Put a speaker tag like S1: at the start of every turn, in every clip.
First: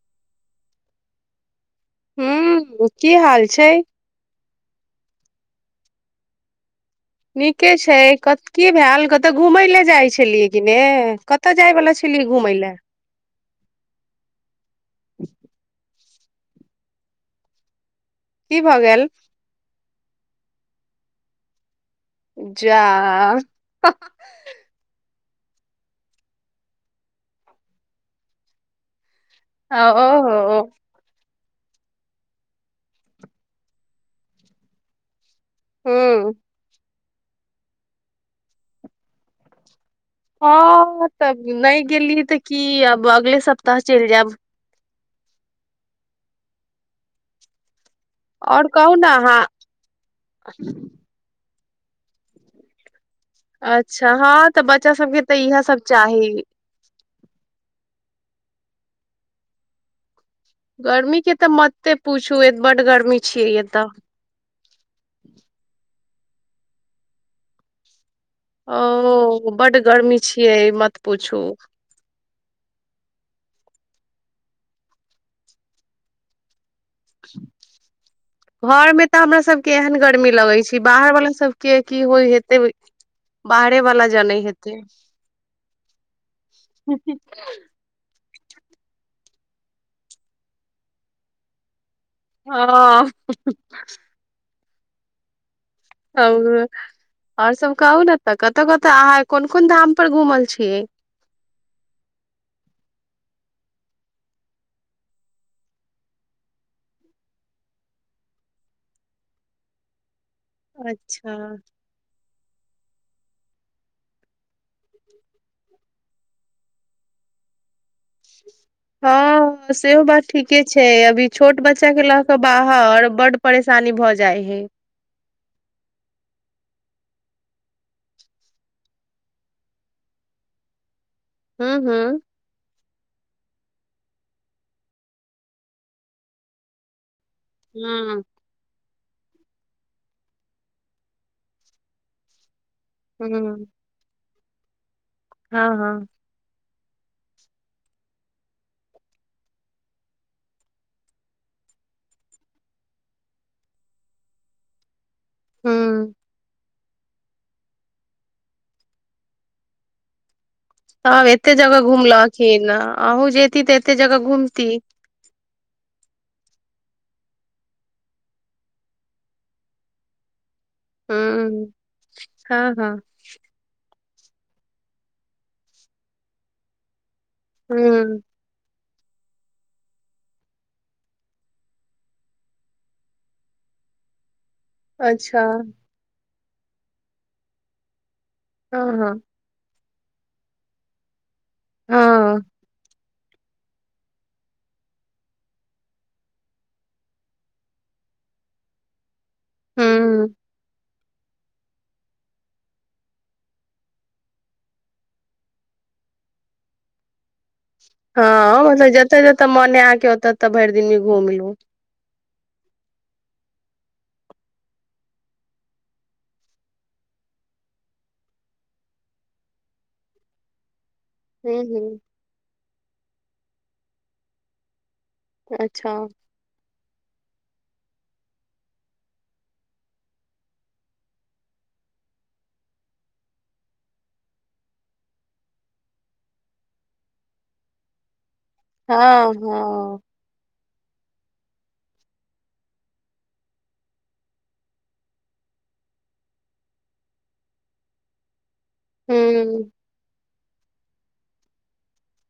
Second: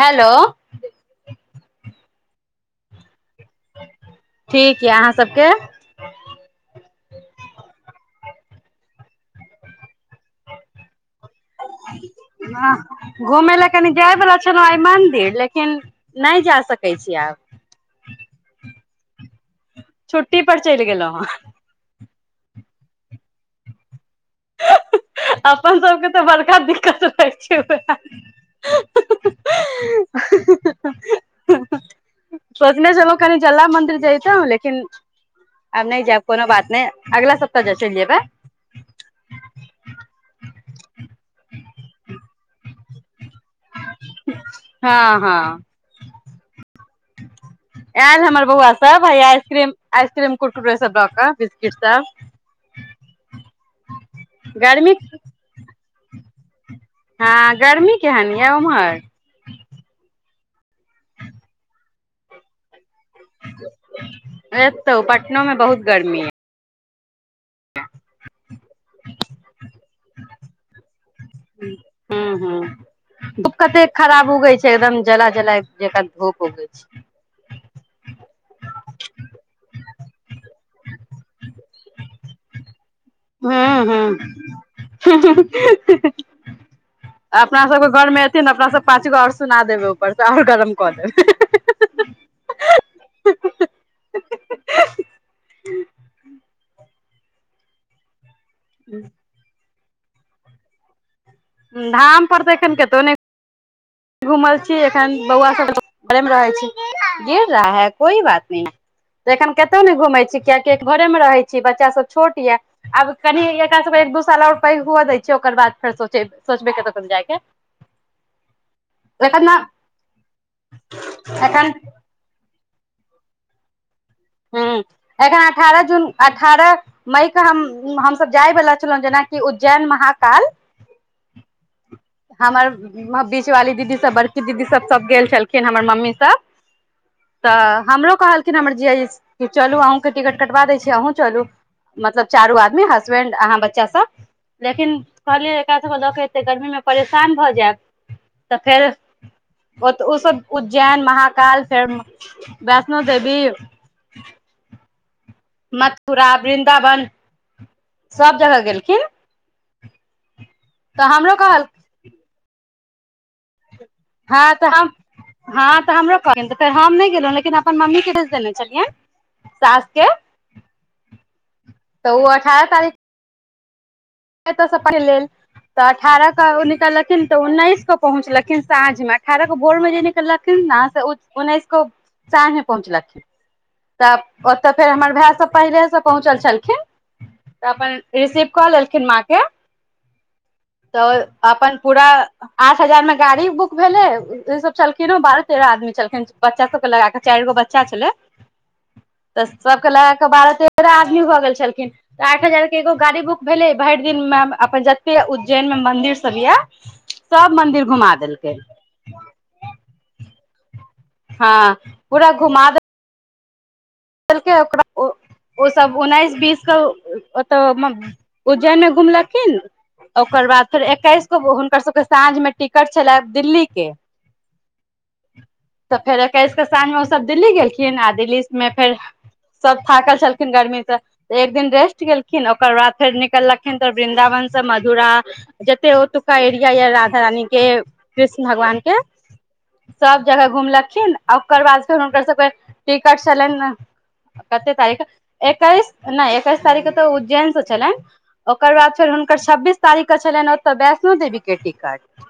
S1: Hello
S2: हू की हाल छै
S1: ठीक यऽ अहाँ सबके
S2: नीके छै क की भेल कतहु घूमय ले जाइ छै छलियै कि नेऽ कतऽ जाय बलाा छलियै घुमै लए
S1: घुम लए कनि जाय प छल मंदिर लेकिन नय जा सकै छी आब
S2: की भऽ गेल
S1: छुट्टी पर चल गेलो हँ
S2: जा
S1: अपन सबके तऽ बड़का दिक्कत रहइ छै
S2: आ ओ हो ओ
S1: सोचने छलहु कनि जला मन्दिर जयतु लेकिन आब नहि जाब
S2: हूँ
S1: कोनो बात नहि अगला सप्ताह जा चलियए बा
S2: हँ तब नहि गेली तऽ कि आब अगले स तह चलि जाब
S1: हँ हँ आयल हमर
S2: आओर
S1: बौआ
S2: कहू
S1: सब
S2: ने
S1: भा
S2: अहाँ
S1: आइसक्रीम-आइसक्रीम कुटकुटेस लऽ क किता
S2: अच्छा हँ तऽ बच्चा सबके तऽ इएह सब चाही
S1: हँ गर्मी केहन यए उम्हर
S2: गर्मी के तऽ मते पूछू ए बड गर्मी छियै एतऽ
S1: एतौ पटनो मे बहुत गर्मी [inaudible]
S2: ओ बड्ड गर्मी छियै मत पूछू
S1: ह घुप कते खराब उगै छै एकदम जला जलाय जका धूप उगै छै
S2: घर मे तऽ हमरा सबके एहन गर्मी लगै छै बाहर वाला सबके की होइ हेतै
S1: ह
S2: बाहरे
S1: ह
S2: वाला जनै हेतै
S1: अपना सबके घरमे तेन अपनासँ पाँच गो आओर सुना देबै ऊपरसँ आओर गरम कऽ देबै
S2: ह
S1: ह
S2: ह आओर सब कहउ ने त तऽ कतऽ कतऽ अहाँ कोन कोन धाम पर घुमल छियै
S1: धाम पर तऽ एखन कतहु नहि घूमल छी एखन बौआ सब रहै छी गिर रहा है कोई बात न त एखन कतौ ने घूमै छी कियाकि एक घरे मे
S2: अच्छा
S1: रहै छी बच्चा सब छोट ये आब कनि एकरा सब एक दू साल आओर पैघ हु दै छै ओकर बाद फेर सो सोचबे केतौ त जायके एखन ने
S2: हँ सेहो बात ठीके छै अभी छोट
S1: एखन
S2: बच्चाके लऽ कऽ बाहर बड्ड परेशानी भऽ जा
S1: ह एखन अठारह जून अठारह मई के हम हमसब जायवला छलहुँ जेनाकि उज्जैन महाकाल
S2: हँ हँ
S1: हमर बीच वाली दीदी सब बड़की दीदी सब सब गेल छलखिन हमर मम्मी सब तऽ हमरो
S2: हँ
S1: कहलखिन हमर जिया कि चलू अहूँके टिकट कटवा दै छी अहूँ चलू मतलब चारू आदमी हसबेंड अहाँ
S2: हूँ
S1: बच्चा सब लेकिन कहलिय
S2: हँ
S1: एकरा सबके
S2: हँ
S1: लके एतै गर्मी में परेशान भऽ जायब तऽ फेर ओ ओसभ उज्जैन महाकाल फेर वैष्णो देवी
S2: हूँ
S1: मथुरा विरन् वृन सब जगह गेलखिन
S2: तऽ आब
S1: हमरो
S2: एतेक
S1: कहल
S2: जगा घुमलखी न अहू जेती तऽ एते जगह
S1: हँ तऽ
S2: घूमती
S1: हम हँ तऽ हमरो कहथि तऽ फेर हम नहि गेलहु लेकिन अपन मम्मी के भेज देने छलियै सास के
S2: ह
S1: तऽ ओ
S2: हँ
S1: अठारह
S2: हँ
S1: तारीख एतयसँ पहिल लेल तऽ अठारह के ओ निकललक लिन तऽ उन्नैस केऽ
S2: हूँ
S1: पहुँचलखिन साँझ मे अठारह को भोर में जे निकललखिन उन्नैस को साँझ मे पहुँचलखिन तब ओतऽ फेर हमर भैऽ
S2: अच्छा
S1: सब पहिले से पहुँचल छल तऽ अपन रिसिप कॉलर
S2: हँ हँ
S1: म के तब अपन पूरा आठ हजार मे गाड़ी बुक भेले ई सब छलखिन बारह तेरह आदमी छलखिन बच्चा सबके लगााक चारि गो बच्चा छले तऽ सब क लगा क
S2: हूँ
S1: बारह ते आदमी भऽ गेल छलखिन तऽ आठ हजार के एगो गाड़ी बुक भेले भरि दिन मे अपन जते उज्जैन में मंदिर सब य सब मंदिर घुमा देलकै
S2: हँ मतलब जतऽ जतऽ मने आके ओत तऽ भरि दिनमे
S1: हँ
S2: घूमिलू
S1: पूरा घुमा द ेल ओक ओ सब उन्नैस बीस के ओतऽ उज्जैन मे घुमलखिन ओकर बाद फेर एकैस गो
S2: हूँ
S1: हुनकर
S2: हूँ
S1: सबके साँझ मे टिकट छला दिल्ली के
S2: अच्छा
S1: तऽ फेर ऐकस क साँझ मे ओ सब दिल्ली गेलखिन आ दिल्ली मे फेर सब थाकल छलखिन गर्मीसँऽ एक दिन रेस्ट गेलखिन ओकर बाद फेर निकललखिन तऽ वृन्दावन से मधुरा जते ओतुका एरिया यऽ राधा रानी के कृष्ण भगवान के
S2: हँ हँ
S1: सब जगह घुमलक िन आ ओकर बाद फेर हुनकर सबके टिकट छलनि कते तारीख एकैस नहि एकैस तारीख तऽ उज्जैनसँ छलै ओकर बाद फेर हुनकर
S2: हूँ
S1: छब्बीस तारीख के छल ओतऽ बैष्णो देवी के टिकट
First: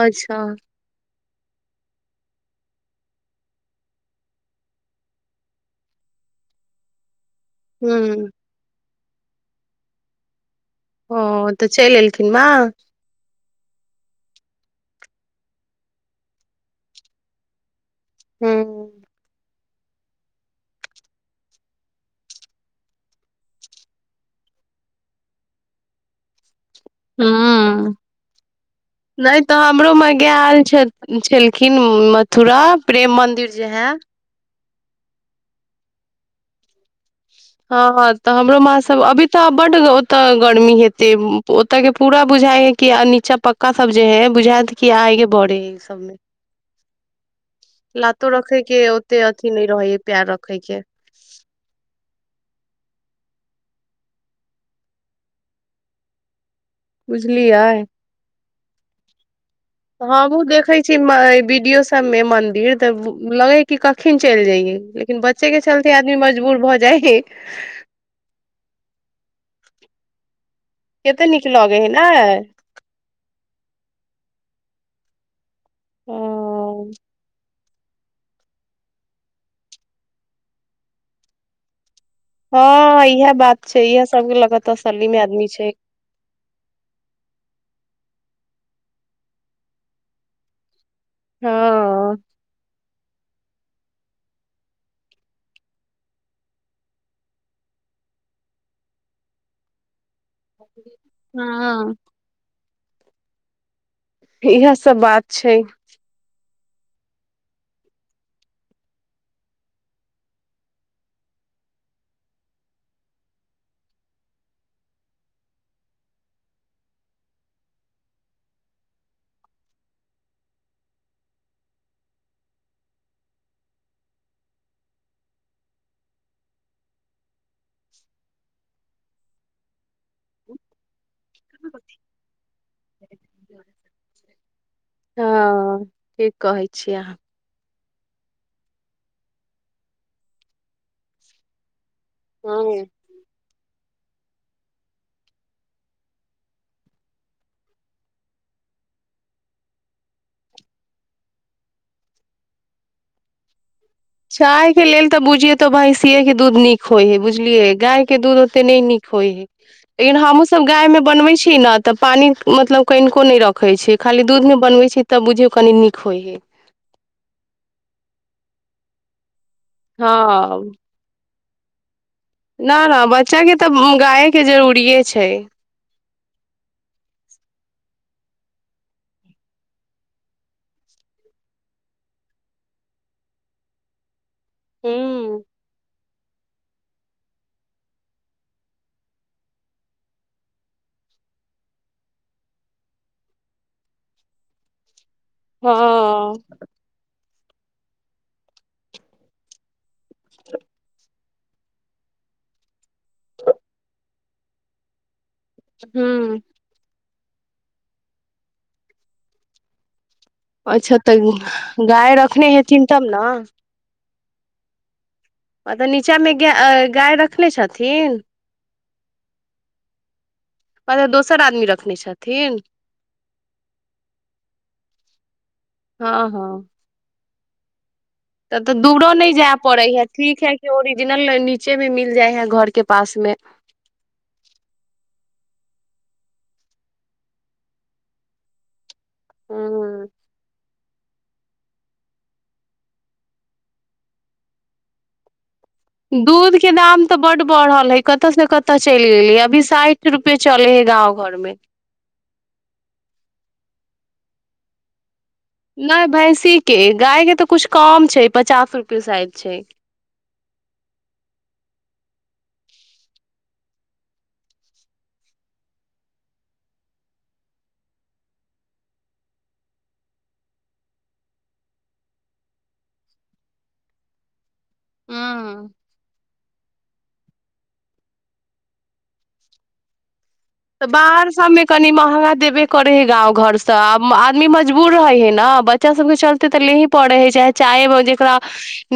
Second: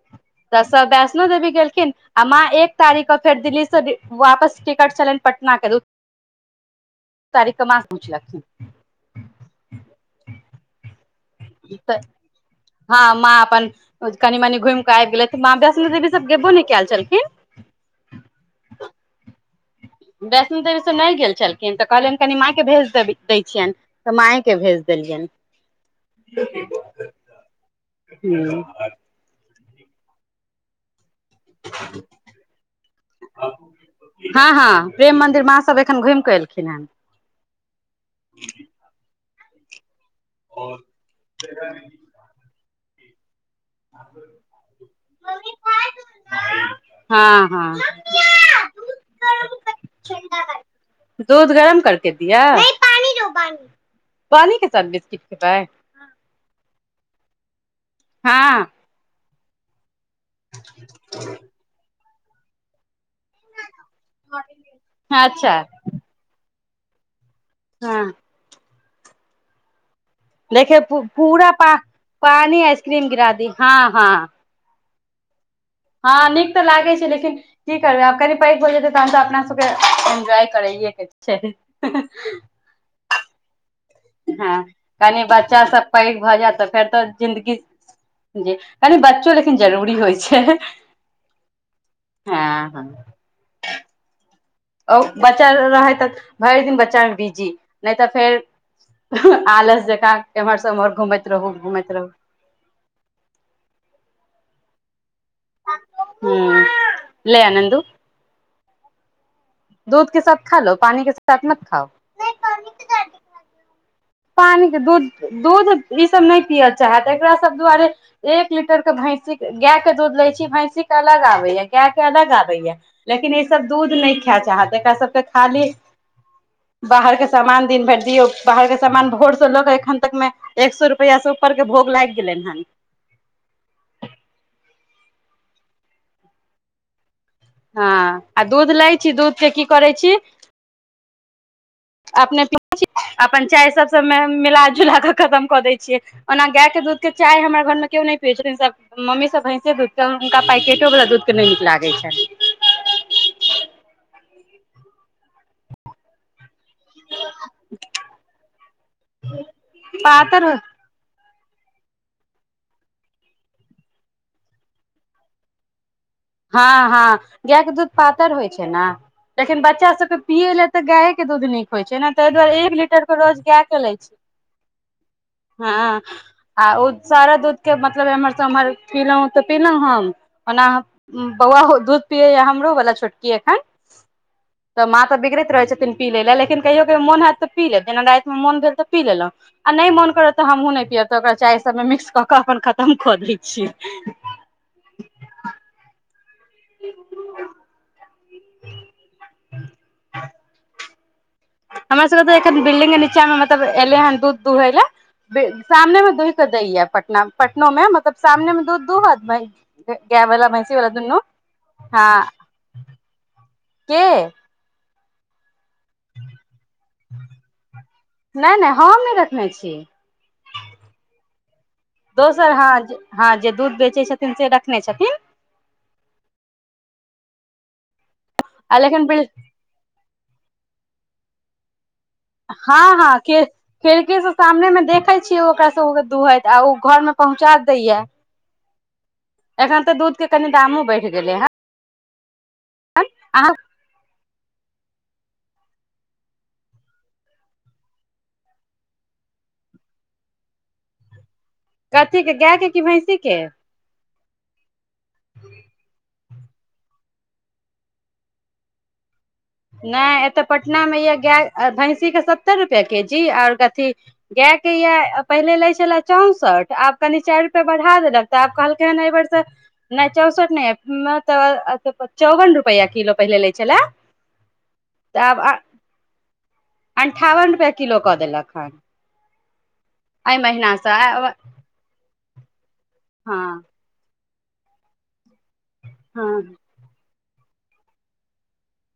S2: अच्छा
S1: तऽ सब वैष्णो देवी गेलखिन आ माँ एक तारीख के फेर दिल्ली से वापस टिकट छलनि पटना क दू तारी कमास पूच ल
S2: हूँ
S1: छै
S2: ओ तऽ चलि एलखिन मां
S1: हँ माँ अपन कनि मनी घुमि कऽ आबि गेलै तऽ माँ वैष्णो देवी सब गेबो ने कयल छलखिन
S2: हू
S1: वैष्णो देवी से नहि गेल छलखिन तऽ कहलियनि कनि मायके भेज दे दै छियनि तऽ मायके भेज देलियनि
S2: हू
S1: ह
S2: नहि तऽ हमरो मे गाय आयल छै छलखिन मथुरा प्रेम मन्दिर जे है
S1: हँ हँ प्रेम मंदिर माँ सब एखन घुमिकऽ एलखिन ह
S2: हँ तऽ हमरो माँ सब अभी तऽ बड ओ तऽ गर्मी हेते ओतय के पूरा बुझाइ हे कि चपक का सब जे है बुझायत कि आगे बड़े है ई सब मे
S1: हँ हँ
S2: लातो रखे के ओते अथी नहि रहे है पैर रखे के
S1: देदियऽ पानी दो पानी, पानी के साथ बिस्किट खेबय।
S2: बुझलियै
S1: हँ
S2: हँ हम देखै छी वीडियो तमे मन्दिर त लगे की कखिनन चलि जये, लेकिन बच्चे
S1: अच्छा
S2: के चलते आदमी मजबूर भए ज जाइी
S1: हँ देखे
S2: कते नीक
S1: पूरा प
S2: लगे है ने
S1: पानी आइसक्रीम गिरा दी हँ हँ हँ नीक तऽ लागै छै लेकिन की करबै आब कनि पैघ भऽ जेतै तऽ हम त अपना सबके एन्जॉय करैएके छै
S2: हँ इहा बात छै इएह सबके लग
S1: हँ
S2: तसल्ली मे
S1: कनि
S2: आदमी
S1: बच्चा
S2: छै
S1: सब पैघ भऽ जायत तऽ फेर तऽ जिन्दगी जी कनी बच्चो लेकिन जरूरी होइ छै
S2: हँ
S1: हँ हँ ओ बच्चा रहै तऽ भरि दिन बच्चामे बिजी नहि तऽ फेर आलस जकाँ एम्हर सब उम्हर घुमैत रहू
S2: हँ
S1: घुमैत रहू
S2: इहा सब बात छै
S1: ह ललै आ नन्दु [inaudible] पान दूध-दूध ईसभ नहि पियल चाहत एकरा सब दुआरे एक लीटर के भैंसीक गायके दूध लै छी भैंसीके अलग आबैया गायके अलग आबैया लेकिन ईसभ दूध नहि खाय चाहत एकरा सबके खाली बाहरके सामान दिन भरि दियौ बाहरके सान भोरसँ लोकऽ एखन मे एक सए रुपआ से ऊपर के भोग लागि गेलै हन
S2: हँ ठिक कहै छीएय अहाँ
S1: हँ आ दूध लै छी दूधके की करै छी अपने प
S2: हँ
S1: प्चायत मिलला कऽ खतम कऽ दै छियै ओना गाय दध चाय हमर घरमे केओ नहि पियै छथिन म्मी भैंसे हुनका पैो द नहि नीक लागै छनि
S2: चाय के लेल तऽ बुझिये तो भइ सियए के दूध नीक होइ है बुझलियै गाय के दूध ओते नहि नीक होय हय लेकिन हमूँ
S1: पातर
S2: सब गाय में बनबै छी ने तऽ पानि मतलब कनिको नहि रखै छी खाली दूधमे बनबै छी तऽ बुझियौ कनी नीक होइ हइ
S1: हँ हँ गाय के दूध पातर होइ छै एना लेकिन बच्चा सब के पिय ले
S2: हँ
S1: तऽ गाय दूध नीक होइ छै ताहि दुआरे एक
S2: न
S1: लीटर
S2: न
S1: के रोज
S2: बच्चा
S1: गाय के
S2: तऽ
S1: ले छै
S2: गाय के जरूरिये छै
S1: ह आ ओ सारा दूध के म एम्हर सभ एम्हर पीलहुँ तऽ पीलहुँ हम ओना बौआ दूध पियै या हमरो वला छोटकी एखन तऽ माँ तऽ
S2: हूँ
S1: बिगड़ैत रहै छैथिन पी लै लए लेकिन कहियो कहियो मोन होयैत तऽ पी लेत जेना रातिमे मोन भेल तऽ पी लेलहुँ आ नहि मोन करत तऽ हमहूँ नहि पियअब तऽ ओकरा चाय सभमे मिक्स कऽ कऽ अपन खतम कऽ दै छियै
S2: हँ
S1: क हमर सबके तऽ एखन बिल्डिंगग के नीचा में मतलब एलै हन दूध दुहै लए सामने में दुही
S2: हूँ
S1: के दैय पटना पटना में मतलब सामने में दूध दूहत बा
S2: अच्छा तऽ गाय
S1: हँ
S2: रखने हेथिन तब ने
S1: के
S2: म तब नीचाँ में गाय गाय रखने छथिन
S1: हममे रखने छी
S2: मतलब दोसर आदमी रखने
S1: दोसर
S2: छथिन
S1: हँ हँ जे दूध बेचै छथिन से रखने छथिन
S2: हँ हँ तब तऽ
S1: आ लेकिन
S2: दूरो
S1: बिल्डिंग
S2: न जाय पड़े है ठीक है कि जना नीचे में मि
S1: हँ हँ खिड़के से सामने मे देखै ओकरा सब के दुूहैत आ ओ घर मे पहुँचा दैयै एखन तऽ
S2: हूँ।
S1: दूध के कनि दामो बैढ़ बढ़ि गेले हे
S2: दूधके दाम तऽ बड्ड बढ़ल हइ कतयसँ कतय चलि गेलै अभी साठि रुपए चलै हइ गाँव घर में
S1: कथी के गाय के क भैंसी के
S2: नहि भैंसी के गाय के तऽ कछु कम छै पचास रुपे साइद
S1: नहि एत पटना में यए गाए भैँसीके सत्तरि रुपैआ के जी आओर कथी गाएके यए पहिले लैत छलए चौंसठि आब कनि चारि रुपैआ बढ़ा देलक तऽ आब कहलकै हन एहिबेरसँ नहि चौंसठि नहि तऽ चौवन रुपैआ किलो पहिले लै छलय तब आ
S2: हँ
S1: अन्ठावन रुपैआ किलो कऽ देलक हन एहि महिना
S2: तऽ
S1: से
S2: बाहर सभमे कनि महग देब करे हइ गाँव घर
S1: हँ
S2: सँ आ आदमी मजबूर रहै हे। न बच्चा सब के
S1: हँ
S2: चलते तऽ ले ही पढ़े हय। चाहे चाय में जेकरा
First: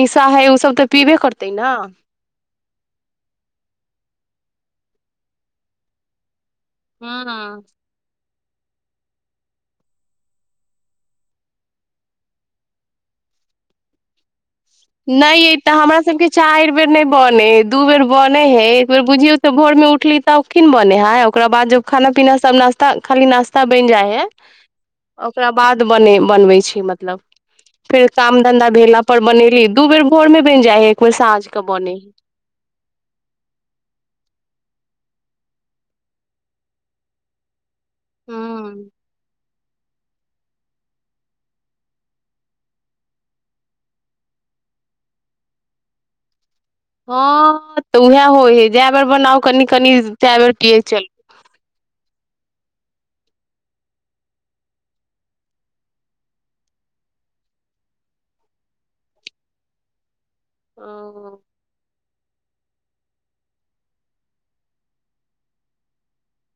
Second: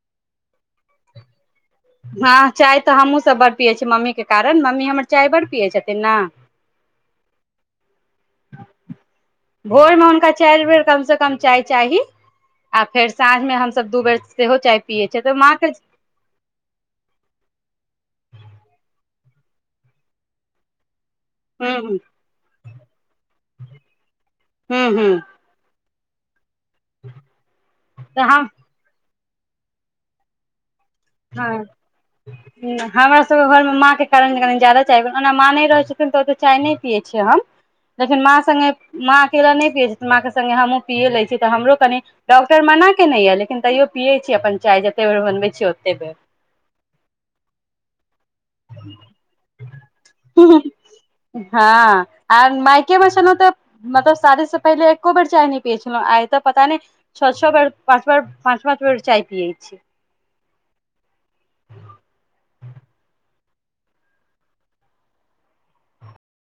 S2: निशा है, उ सब तऽ पीबे करते। न
S1: हँ चाय तऽ हमहुँ सब ब पियै मम्मीके कारण मम्मी हमर चाय बड्ड पियै छथिन ने
S2: हुँ- हुँ।
S1: भोर में हुनका चारि बेर कमसँ कम चाय चाही आ फेर साँझमे हमस दू बेर। सेहो चाय पियै छियै
S2: नहि
S1: माँ
S2: य
S1: के
S2: तऽ हमरा सबके चारि बेर नहि बने हे, दू बेर बने हे, एक बेर बुझियौ। भोर में उठली तऽ ओ खीन बने है। ओकरा बाद
S1: हूं
S2: जब खाना पीना सब नास्ता खाली नास्ता बन जाय है,
S1: हूं हूं
S2: ओकरा बाद। बने बनबै छै। मतलब फेर
S1: तऽ
S2: काम
S1: हम
S2: धन्धा भेल अऽ। पर बनेरी। दू बेर भोर में बनि जाइ है।
S1: ह हमरा सब घर में माँ के कारण। ज्यादा चाय, ओना माँ नहि रहै छथिन तऽ ओ तऽ चाय नहि पियए छिय हम। लेकिन, माँ संगे
S2: हूँ
S1: माँ अकेला नै। पिय माँ के संगे हमहु, पिय ले छी तऽ हमरो कनी डॉक्टर मना केने य, लेकिन तयोऽ पीयै छी अपन चाय जते बेर बनबै छी ओते। देेब।
S2: हँ तऽ उहै। हो हे, जाय बेर बनाऊ कनी-कनी तय बेर पिय छी।
S1: हँ आर मायके मे छलहुँ तऽ मतलब शादीसँ पहिले एको बेर चाय नहि पियै छलहुँ, आइ तऽ पता नहि छह- छह बेर पाँच बेर पाँच- पाँच बेर चाय पियै छी।
S2: ओ।